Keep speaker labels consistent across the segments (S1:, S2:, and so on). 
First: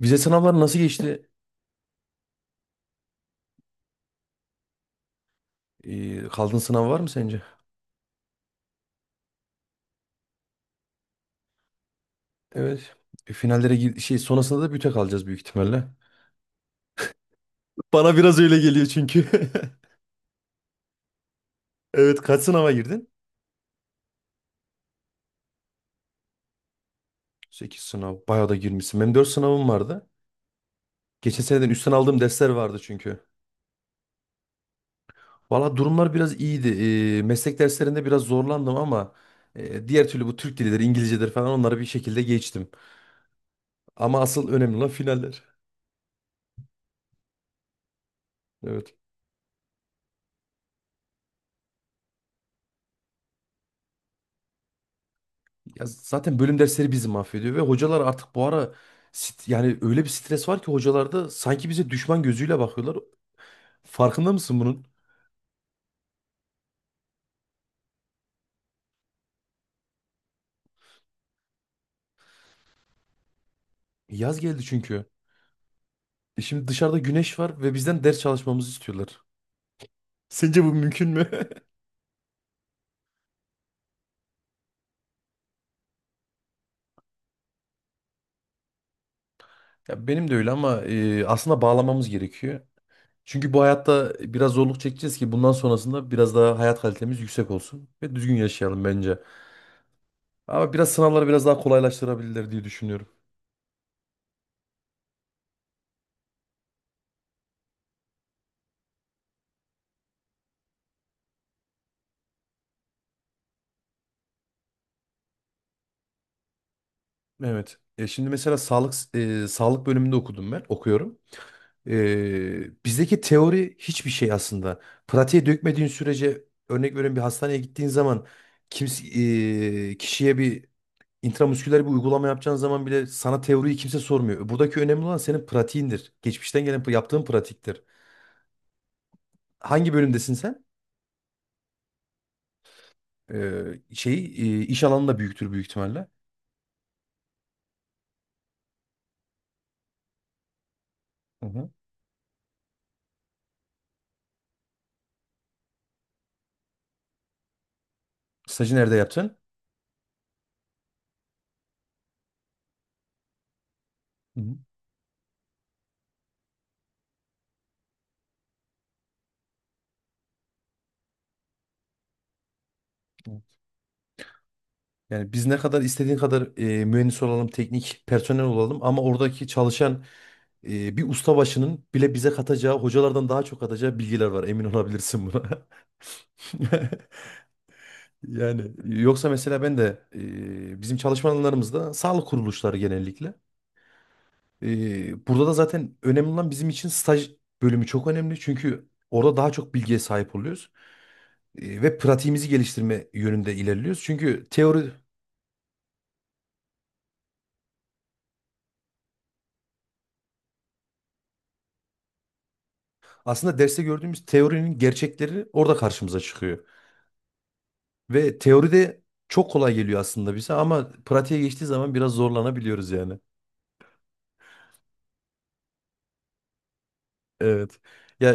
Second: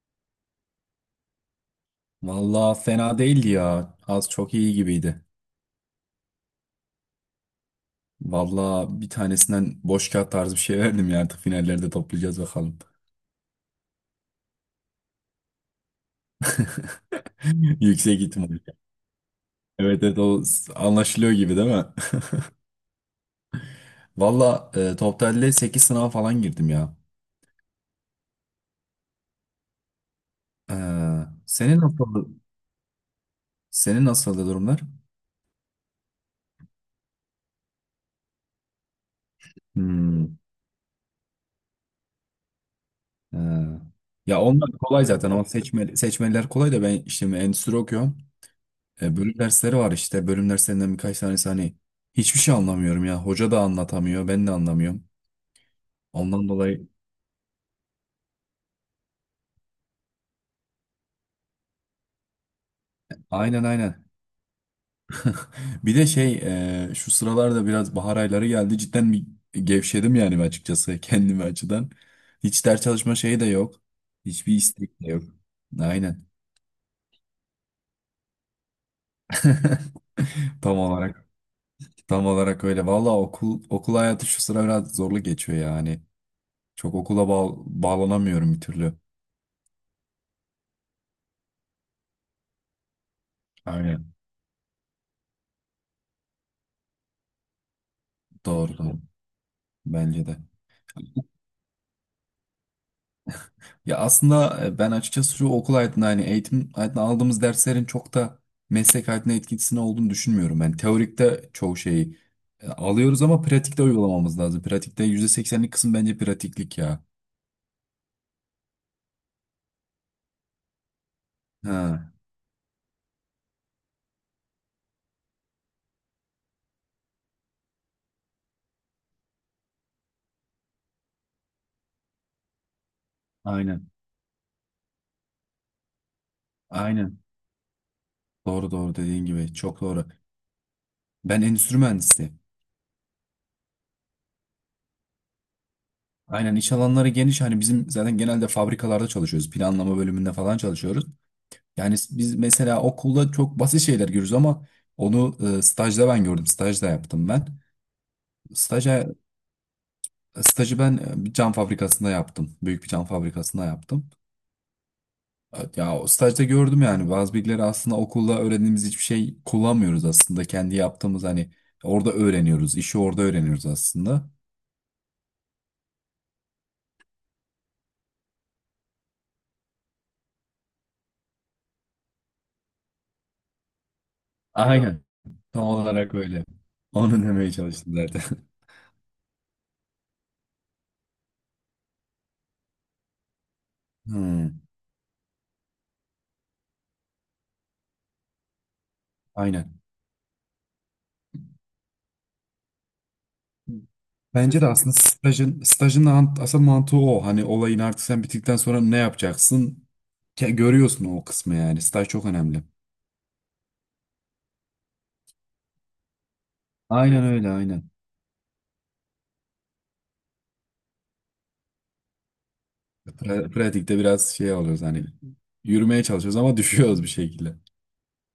S1: Vize sınavları nasıl geçti?
S2: Valla fena değildi ya. Az çok iyi gibiydi.
S1: Kaldığın sınav var mı sence?
S2: Valla bir tanesinden boş kağıt tarzı bir şey verdim ya. Artık finallerde toplayacağız bakalım.
S1: Evet. E, finallere gir- şey sonrasında da büte kalacağız büyük ihtimalle. Bana
S2: Yüksek
S1: biraz
S2: ihtimal.
S1: öyle geliyor çünkü.
S2: Evet evet, anlaşılıyor gibi değil mi?
S1: Evet, kaç sınava girdin?
S2: Valla totalde 8 sınava falan girdim ya.
S1: 8 sınav. Bayağı da girmişsin. Benim 4 sınavım vardı.
S2: Ee,
S1: Geçen seneden
S2: senin
S1: üstten
S2: nasıl
S1: aldığım dersler vardı çünkü.
S2: senin nasıldı durumlar?
S1: Valla durumlar biraz iyiydi. Meslek derslerinde biraz zorlandım ama diğer türlü
S2: Hmm,
S1: bu Türk dilidir, İngilizcedir falan onları bir şekilde geçtim.
S2: ee.
S1: Ama
S2: Ya
S1: asıl
S2: onlar
S1: önemli olan
S2: kolay zaten.
S1: finaller.
S2: O seçmeliler kolay da ben işte endüstri okuyorum.
S1: Evet.
S2: Bölüm dersleri var işte. Bölüm derslerinden birkaç tanesi hani hiçbir şey anlamıyorum ya. Hoca da anlatamıyor, ben de anlamıyorum.
S1: Ya zaten
S2: Ondan
S1: bölüm
S2: dolayı
S1: dersleri bizi mahvediyor ve hocalar artık bu ara yani öyle bir stres var ki hocalarda sanki bize düşman gözüyle bakıyorlar.
S2: aynen aynen.
S1: Farkında mısın bunun?
S2: Bir de şey şu sıralarda biraz bahar ayları geldi. Cidden bir gevşedim yani açıkçası kendimi açıdan. Hiç ders çalışma şeyi de yok.
S1: Yaz
S2: Hiçbir
S1: geldi
S2: istek
S1: çünkü.
S2: de yok. Aynen.
S1: Şimdi dışarıda güneş var ve bizden ders çalışmamızı istiyorlar. Sence bu
S2: Tam
S1: mümkün
S2: olarak
S1: mü?
S2: tam olarak öyle. Valla okul hayatı şu sıra biraz zorlu geçiyor yani. Çok okula bağlanamıyorum bir türlü.
S1: Ya benim de öyle ama aslında bağlamamız gerekiyor. Çünkü bu hayatta
S2: Aynen.
S1: biraz zorluk çekeceğiz ki bundan sonrasında biraz daha hayat kalitemiz yüksek olsun ve düzgün
S2: Doğru
S1: yaşayalım
S2: doğru.
S1: bence.
S2: Bence de.
S1: Ama biraz sınavları biraz daha kolaylaştırabilirler diye düşünüyorum.
S2: Ya aslında ben açıkçası şu okul hayatında hani eğitim hayatında aldığımız derslerin çok da meslek hayatına etkisini olduğunu düşünmüyorum. Ben teorikte çoğu şeyi alıyoruz ama pratikte uygulamamız lazım. Pratikte %80'lik kısım bence pratiklik ya.
S1: Evet. Şimdi mesela sağlık sağlık bölümünde okudum ben, okuyorum.
S2: Ha,
S1: Bizdeki teori hiçbir şey aslında. Pratiğe dökmediğin sürece örnek veriyorum bir hastaneye gittiğin zaman kimse kişiye bir intramusküler bir uygulama yapacağın zaman bile sana teoriyi
S2: aynen.
S1: kimse sormuyor. Buradaki önemli olan senin pratiğindir. Geçmişten gelen
S2: Aynen.
S1: yaptığın pratiktir.
S2: Doğru doğru dediğin gibi. Çok
S1: Hangi
S2: doğru.
S1: bölümdesin sen?
S2: Ben endüstri mühendisi.
S1: E, şeyi e, iş alanında büyüktür büyük ihtimalle.
S2: Aynen iş alanları geniş. Hani bizim zaten genelde fabrikalarda çalışıyoruz. Planlama bölümünde falan çalışıyoruz.
S1: Hı hı.
S2: Yani biz mesela okulda çok basit şeyler görürüz ama onu stajda ben gördüm. Stajda yaptım ben.
S1: Stajı nerede
S2: Staja,
S1: yaptın?
S2: stajı ben bir cam fabrikasında yaptım. Büyük bir cam fabrikasında yaptım.
S1: Hı hı.
S2: Evet, ya o stajda gördüm yani bazı bilgileri aslında okulda öğrendiğimiz hiçbir şey kullanmıyoruz aslında. Kendi yaptığımız hani orada öğreniyoruz. İşi orada öğreniyoruz aslında.
S1: Yani biz ne kadar istediğin kadar mühendis olalım, teknik personel olalım ama oradaki çalışan bir ustabaşının bile bize katacağı, hocalardan daha çok katacağı bilgiler var. Emin
S2: Aynen.
S1: olabilirsin
S2: Tam
S1: buna.
S2: olarak öyle. Onu demeye çalıştım zaten.
S1: Yani yoksa mesela ben de bizim çalışma alanlarımızda sağlık kuruluşları genellikle.
S2: Hmm,
S1: Burada da zaten önemli olan bizim için staj bölümü çok önemli. Çünkü orada daha çok
S2: aynen.
S1: bilgiye sahip oluyoruz. Ve pratiğimizi geliştirme yönünde ilerliyoruz. Çünkü
S2: Bence de
S1: teori.
S2: aslında stajın asıl mantığı o. Hani olayın artık sen bittikten sonra ne yapacaksın? Görüyorsun o kısmı yani. Staj çok önemli.
S1: Aslında derste gördüğümüz teorinin gerçekleri orada karşımıza çıkıyor.
S2: Aynen öyle aynen.
S1: Ve teoride çok kolay geliyor aslında bize ama pratiğe geçtiği zaman biraz zorlanabiliyoruz yani.
S2: Pratikte biraz şey oluyoruz hani yürümeye çalışıyoruz ama düşüyoruz bir şekilde.
S1: Evet. Ya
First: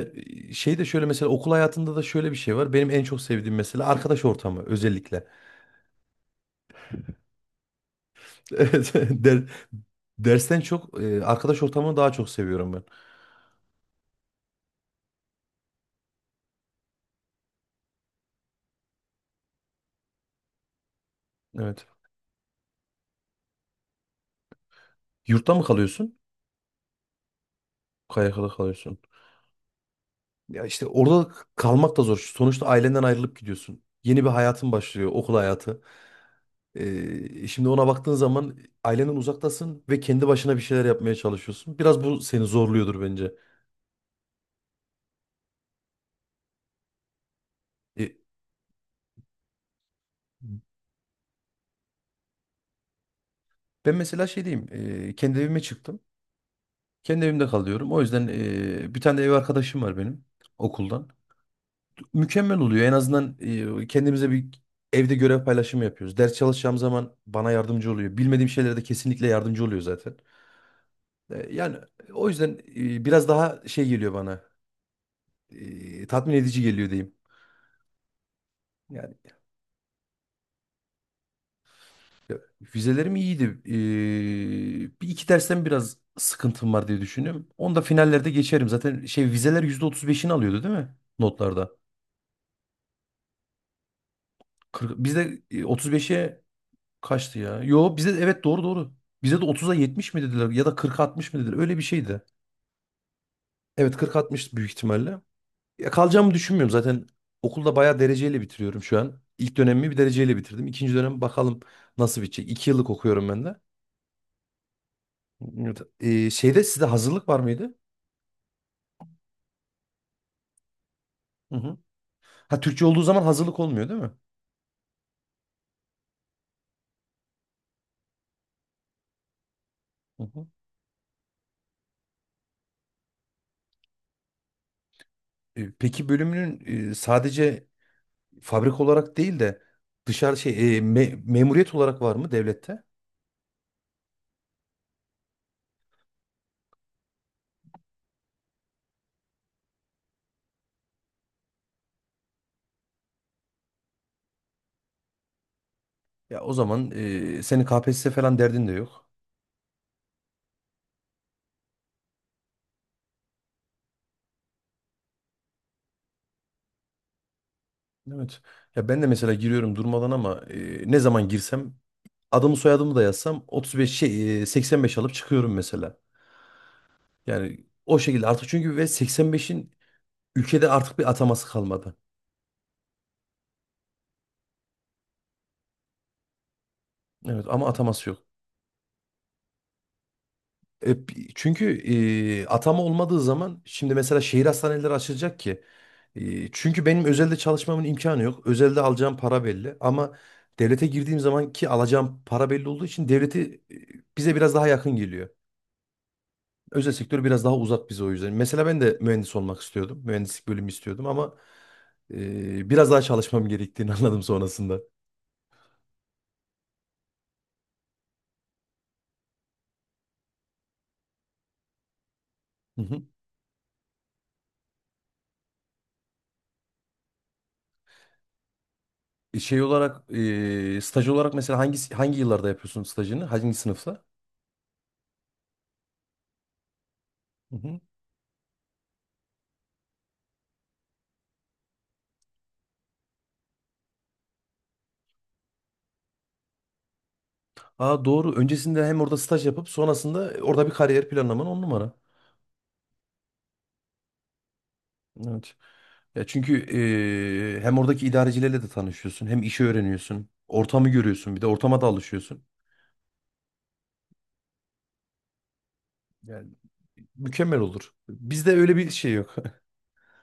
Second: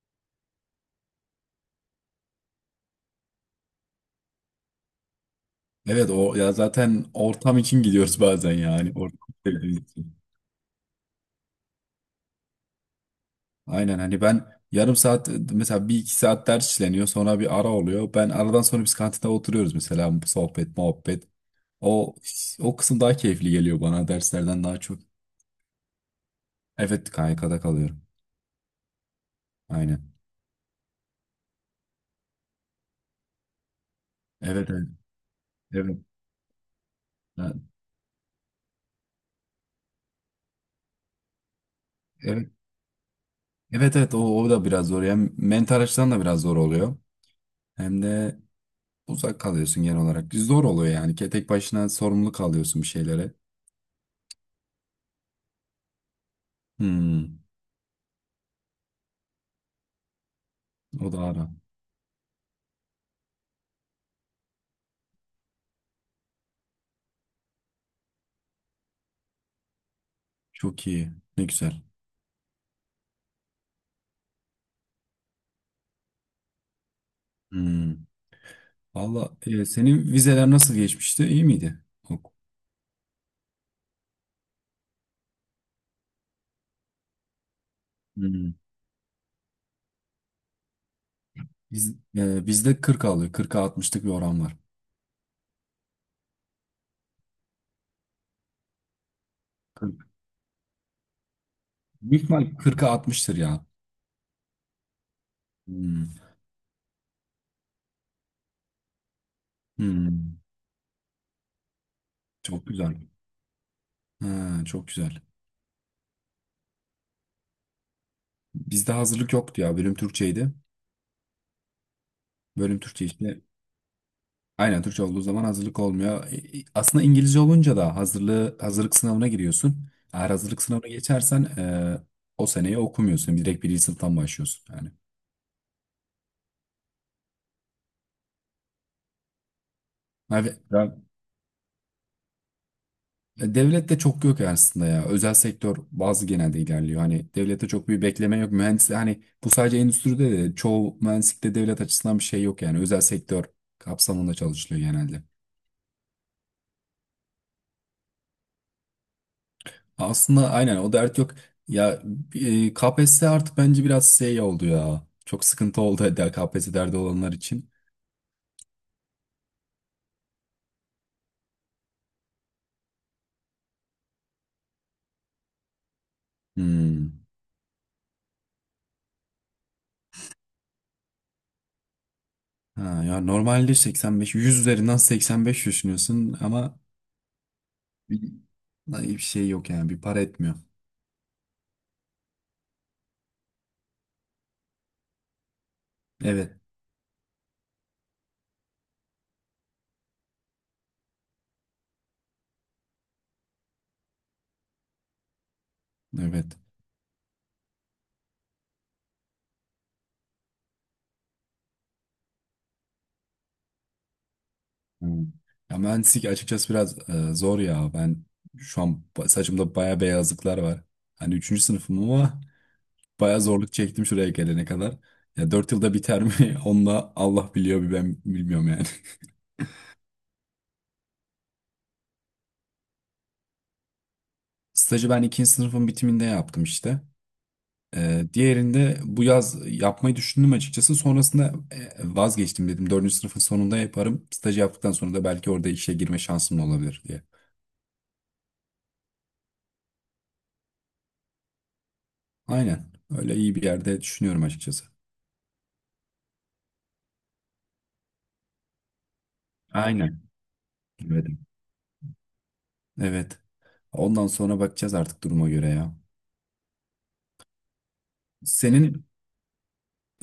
S1: şey de şöyle mesela okul hayatında da şöyle bir şey var. Benim en çok sevdiğim mesela arkadaş ortamı özellikle.
S2: Evet o ya zaten ortam için gidiyoruz bazen yani.
S1: Evet.
S2: Ortam
S1: Der,
S2: sevdiğimiz için.
S1: dersten çok arkadaş ortamını daha çok seviyorum ben.
S2: Aynen hani ben yarım saat mesela bir iki saat ders işleniyor sonra bir ara oluyor. Ben aradan sonra biz kantinde oturuyoruz mesela sohbet muhabbet.
S1: Evet.
S2: O o kısım daha keyifli geliyor bana derslerden daha çok.
S1: Yurtta mı kalıyorsun?
S2: Evet, KYK'da kalıyorum.
S1: KYK'da kalıyorsun.
S2: Aynen.
S1: Ya işte orada kalmak da zor. Sonuçta ailenden ayrılıp gidiyorsun. Yeni bir
S2: Evet
S1: hayatın
S2: evet.
S1: başlıyor, okul hayatı.
S2: Evet.
S1: Ee,
S2: Ha,
S1: şimdi ona baktığın zaman ailenden uzaktasın ve kendi başına bir şeyler yapmaya çalışıyorsun. Biraz bu seni
S2: evet
S1: zorluyordur bence.
S2: evet, evet, o da biraz zor. Hem mental açıdan da biraz zor oluyor. Hem
S1: Ee,
S2: de uzak kalıyorsun genel olarak. Zor oluyor yani. Tek başına sorumlu kalıyorsun bir şeylere.
S1: ben mesela şey diyeyim, kendi evime çıktım. Kendi
S2: Hmm,
S1: evimde kalıyorum. O yüzden bir tane de ev arkadaşım var benim okuldan.
S2: o da ara.
S1: Mükemmel oluyor. En azından kendimize bir evde görev paylaşımı yapıyoruz. Ders çalışacağım zaman bana yardımcı oluyor. Bilmediğim şeylere de kesinlikle yardımcı oluyor zaten.
S2: Çok iyi. Ne
S1: Yani
S2: güzel.
S1: o yüzden biraz daha şey geliyor bana. Tatmin edici geliyor diyeyim.
S2: Hmm.
S1: Yani.
S2: Valla senin vizeler nasıl geçmişti? İyi miydi? Yok.
S1: Ya, vizelerim iyiydi. Bir iki dersten biraz sıkıntım var diye düşünüyorum. Onu da finallerde
S2: Hmm.
S1: geçerim. Zaten vizeler %35'ini alıyordu değil mi? Notlarda.
S2: Bizde 40 alıyor. 40'a 60'lık bir oran var.
S1: 40, bizde otuz beşe kaçtı ya? Yo bizde evet, doğru doğru. Bize de otuz'a
S2: 40.
S1: 70 mi dediler ya da kırk altmış mı dediler? Öyle bir şeydi.
S2: Büyük ihtimal 40'a 60'tır ya.
S1: Evet, kırk altmış büyük ihtimalle. Ya
S2: Hmm.
S1: kalacağımı düşünmüyorum zaten. Okulda bayağı dereceyle bitiriyorum şu an. İlk dönemimi bir dereceyle
S2: Hmm.
S1: bitirdim. İkinci dönem bakalım nasıl bitecek.
S2: Çok
S1: 2 yıllık
S2: güzel.
S1: okuyorum ben de.
S2: Ha, çok güzel.
S1: Evet. Şeyde sizde hazırlık var mıydı?
S2: Bizde hazırlık yoktu ya. Bölüm Türkçeydi.
S1: Hı hı. Ha,
S2: Bölüm
S1: Türkçe olduğu
S2: Türkçe
S1: zaman
S2: işte.
S1: hazırlık olmuyor değil mi?
S2: Aynen Türkçe olduğu zaman hazırlık olmuyor. Aslında İngilizce olunca da hazırlık sınavına giriyorsun.
S1: Hı
S2: Eğer
S1: hı.
S2: hazırlık sınavına geçersen o seneyi okumuyorsun. Direkt birinci sınıftan başlıyorsun yani.
S1: Peki bölümünün sadece fabrika olarak değil de dışarı
S2: Abi,
S1: şey e,
S2: ya,
S1: me- memuriyet olarak var mı devlette?
S2: devlette çok yok aslında ya. Özel sektör bazı genelde ilerliyor. Hani devlette çok bir bekleme yok. Mühendis hani bu sadece endüstride de çoğu mühendislikte devlet açısından bir şey yok yani. Özel sektör kapsamında çalışılıyor genelde.
S1: Ya o zaman senin KPSS falan derdin de yok.
S2: Aslında aynen o dert yok. Ya KPSS artık bence biraz şey oldu ya. Çok sıkıntı oldu der KPSS derdi olanlar için.
S1: Evet. Ya ben de mesela giriyorum durmadan ama ne zaman girsem adımı soyadımı da yazsam 35 85 alıp çıkıyorum mesela.
S2: Hmm.
S1: Yani o şekilde artık çünkü ve 85'in ülkede artık bir ataması kalmadı.
S2: Ha, ya normalde 85 100 üzerinden 85 düşünüyorsun ama
S1: Evet, ama ataması
S2: bir,
S1: yok.
S2: bir şey yok yani bir para etmiyor.
S1: E, çünkü atama olmadığı zaman şimdi mesela şehir hastaneleri açılacak ki. E,
S2: Evet.
S1: çünkü benim özelde çalışmamın imkanı yok. Özelde alacağım para belli ama devlete girdiğim zaman ki alacağım para belli olduğu için devleti bize biraz daha yakın geliyor.
S2: Evet.
S1: Özel sektör biraz daha uzak bize o yüzden. Mesela ben de mühendis olmak istiyordum. Mühendislik bölümü istiyordum ama biraz daha çalışmam gerektiğini anladım sonrasında.
S2: Hmm. Ya mühendislik açıkçası biraz zor ya. Ben şu an saçımda baya beyazlıklar var. Hani 3. sınıfım ama
S1: Hı hı.
S2: bayağı zorluk çektim şuraya gelene kadar. Ya 4 yılda biter mi? Onu da Allah biliyor bir ben bilmiyorum yani.
S1: E, Şey olarak staj olarak mesela hangi yıllarda yapıyorsun stajını? Hangi sınıfta?
S2: Stajı ben ikinci sınıfın bitiminde yaptım işte. Diğerinde bu yaz yapmayı düşündüm açıkçası. Sonrasında vazgeçtim dedim. Dördüncü sınıfın sonunda yaparım. Stajı yaptıktan sonra da belki orada işe girme şansım da olabilir diye.
S1: Aa, doğru. Öncesinde hem orada staj yapıp sonrasında orada bir kariyer planlaman on numara.
S2: Aynen. Öyle iyi bir yerde düşünüyorum açıkçası.
S1: Evet. Ya çünkü hem oradaki idarecilerle de tanışıyorsun, hem işi
S2: Aynen.
S1: öğreniyorsun, ortamı
S2: Evet.
S1: görüyorsun, bir de ortama da alışıyorsun.
S2: Evet. Ondan sonra bakacağız artık duruma göre ya.
S1: Yani mükemmel olur. Bizde öyle bir
S2: Senin
S1: şey yok.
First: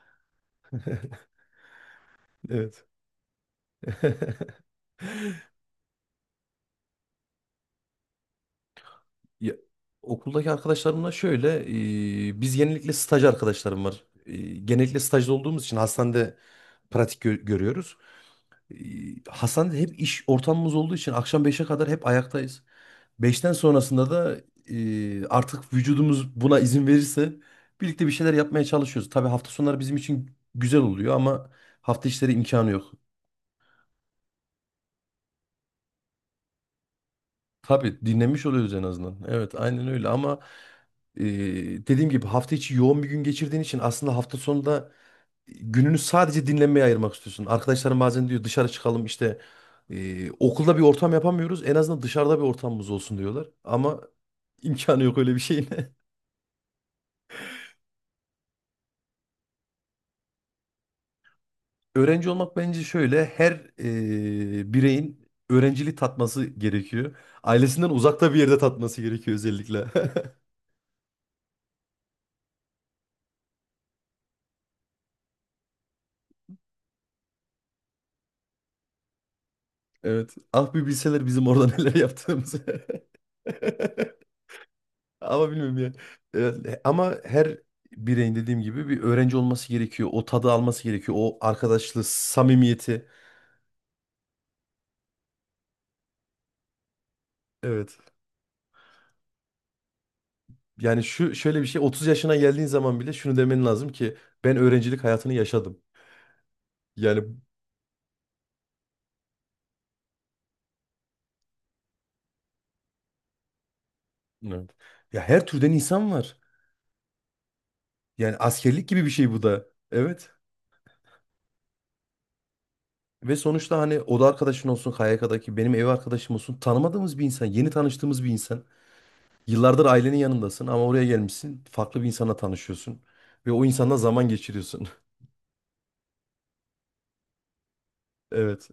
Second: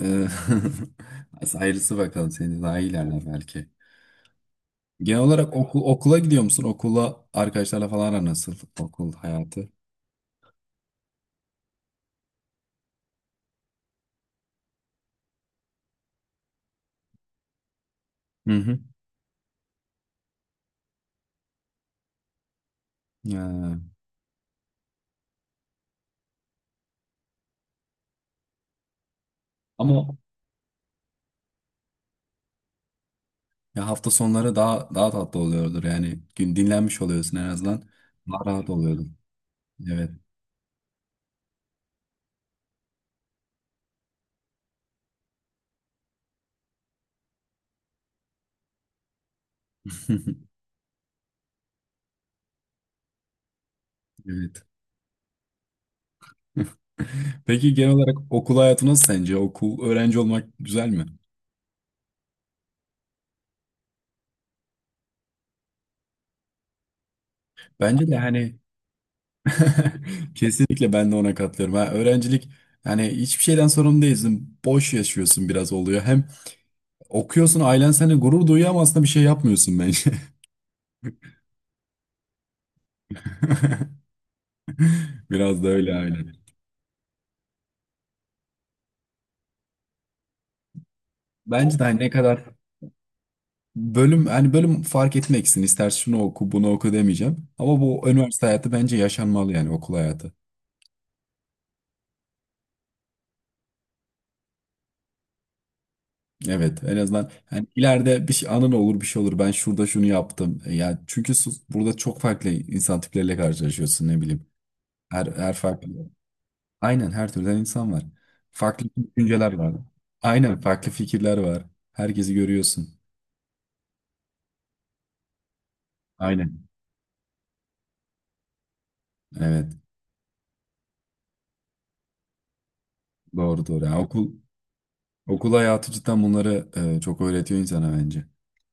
S2: Ee, Ayrısı bakalım seni daha
S1: Evet.
S2: iyilerler belki. Genel olarak okula gidiyor musun? Okula arkadaşlarla falan aran nasıl? Okul
S1: Ya,
S2: hayatı.
S1: okuldaki arkadaşlarımla şöyle, biz genellikle staj arkadaşlarım var. Genellikle stajda olduğumuz için hastanede pratik görüyoruz.
S2: Hı
S1: Ee,
S2: hı.
S1: Hastanede hep iş ortamımız olduğu için akşam beşe kadar hep ayaktayız. Beşten
S2: Ya.
S1: sonrasında da artık vücudumuz buna izin verirse birlikte bir şeyler yapmaya çalışıyoruz. Tabii hafta sonları bizim
S2: Ama
S1: için güzel oluyor ama hafta içleri imkanı yok.
S2: ya hafta sonları daha tatlı oluyordur yani. Gün dinlenmiş oluyorsun en azından.
S1: Tabii
S2: Daha
S1: dinlenmiş
S2: rahat
S1: oluyoruz en
S2: oluyordur.
S1: azından. Evet, aynen öyle
S2: Evet.
S1: ama e, dediğim gibi hafta içi yoğun bir gün geçirdiğin için aslında hafta sonunda gününü sadece dinlenmeye ayırmak istiyorsun. Arkadaşlarım bazen diyor dışarı çıkalım işte okulda bir ortam yapamıyoruz. En azından dışarıda bir ortamımız olsun diyorlar. Ama
S2: Evet.
S1: imkanı yok öyle bir şeyin.
S2: Peki genel olarak okul hayatı nasıl sence? Okul öğrenci olmak güzel mi?
S1: Öğrenci olmak bence şöyle her bireyin öğrenciliği tatması gerekiyor. Ailesinden
S2: Bence de
S1: uzakta bir
S2: hani.
S1: yerde tatması gerekiyor özellikle.
S2: Kesinlikle ben de ona katılıyorum. Ha, öğrencilik yani hiçbir şeyden sorumlu değilsin. Boş yaşıyorsun biraz oluyor. Hem okuyorsun ailen seni gurur duyuyor ama aslında bir şey yapmıyorsun bence.
S1: Evet. Ah, bir bilseler bizim orada neler yaptığımızı. Ama
S2: Biraz da
S1: bilmiyorum ya.
S2: öyle aynen.
S1: Evet, ama her bireyin dediğim gibi bir öğrenci olması gerekiyor. O tadı alması gerekiyor. O
S2: Bence de hani
S1: arkadaşlığı,
S2: ne kadar
S1: samimiyeti.
S2: bölüm hani bölüm fark etmeksin. İster şunu oku bunu oku demeyeceğim. Ama
S1: Evet.
S2: bu üniversite hayatı bence yaşanmalı yani okul hayatı.
S1: Yani şu şöyle bir şey 30 yaşına geldiğin zaman bile şunu demen lazım ki ben öğrencilik hayatını yaşadım.
S2: Evet, en azından
S1: Yani.
S2: hani ileride bir şey, anın olur bir şey olur. Ben şurada şunu yaptım. Ya çünkü burada çok farklı insan tipleriyle karşılaşıyorsun ne bileyim.
S1: Evet. Ya,
S2: Her,
S1: her
S2: her
S1: türden
S2: farklı.
S1: insan var.
S2: Aynen her türden insan var.
S1: Yani
S2: Farklı
S1: askerlik gibi bir şey bu
S2: düşünceler
S1: da.
S2: var.
S1: Evet.
S2: Aynen farklı fikirler var. Herkesi görüyorsun.
S1: Ve sonuçta hani oda arkadaşın olsun, KYK'daki benim ev arkadaşım olsun
S2: Aynen.
S1: tanımadığımız bir insan, yeni tanıştığımız bir insan.
S2: Evet.
S1: Yıllardır ailenin yanındasın ama oraya gelmişsin. Farklı bir insana tanışıyorsun. Ve o
S2: Doğru doğru. Yani
S1: insanla zaman
S2: okul
S1: geçiriyorsun.
S2: okul hayatı cidden bunları çok öğretiyor insana bence.
S1: Evet.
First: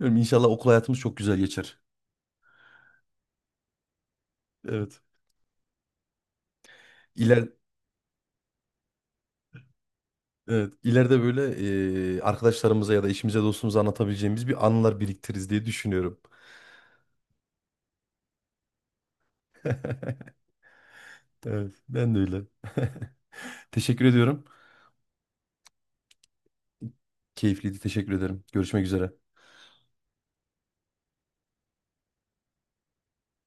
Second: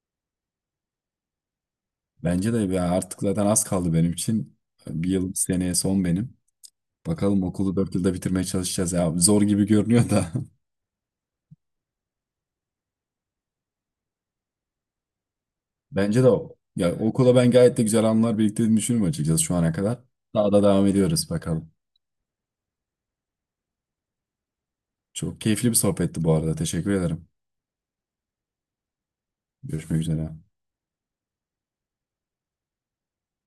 S1: Bilmiyorum, İnşallah okul hayatımız çok güzel geçer.
S2: Bence de ya artık zaten az kaldı benim için.
S1: Evet.
S2: Bir yıl seneye son benim. Bakalım
S1: İler,
S2: okulu 4 yılda bitirmeye çalışacağız ya. Zor gibi görünüyor da.
S1: evet. İleride böyle arkadaşlarımıza ya da eşimize dostumuza anlatabileceğimiz bir anılar biriktiririz diye düşünüyorum.
S2: Bence de o. Ya okula ben gayet de güzel anılar biriktirdiğini düşünüyorum açıkçası şu ana kadar. Daha da devam ediyoruz bakalım.
S1: Evet. Ben de öyle. Teşekkür ediyorum.
S2: Çok keyifli bir sohbetti bu arada. Teşekkür ederim.
S1: Keyifliydi. Teşekkür ederim. Görüşmek üzere.
S2: Görüşmek üzere.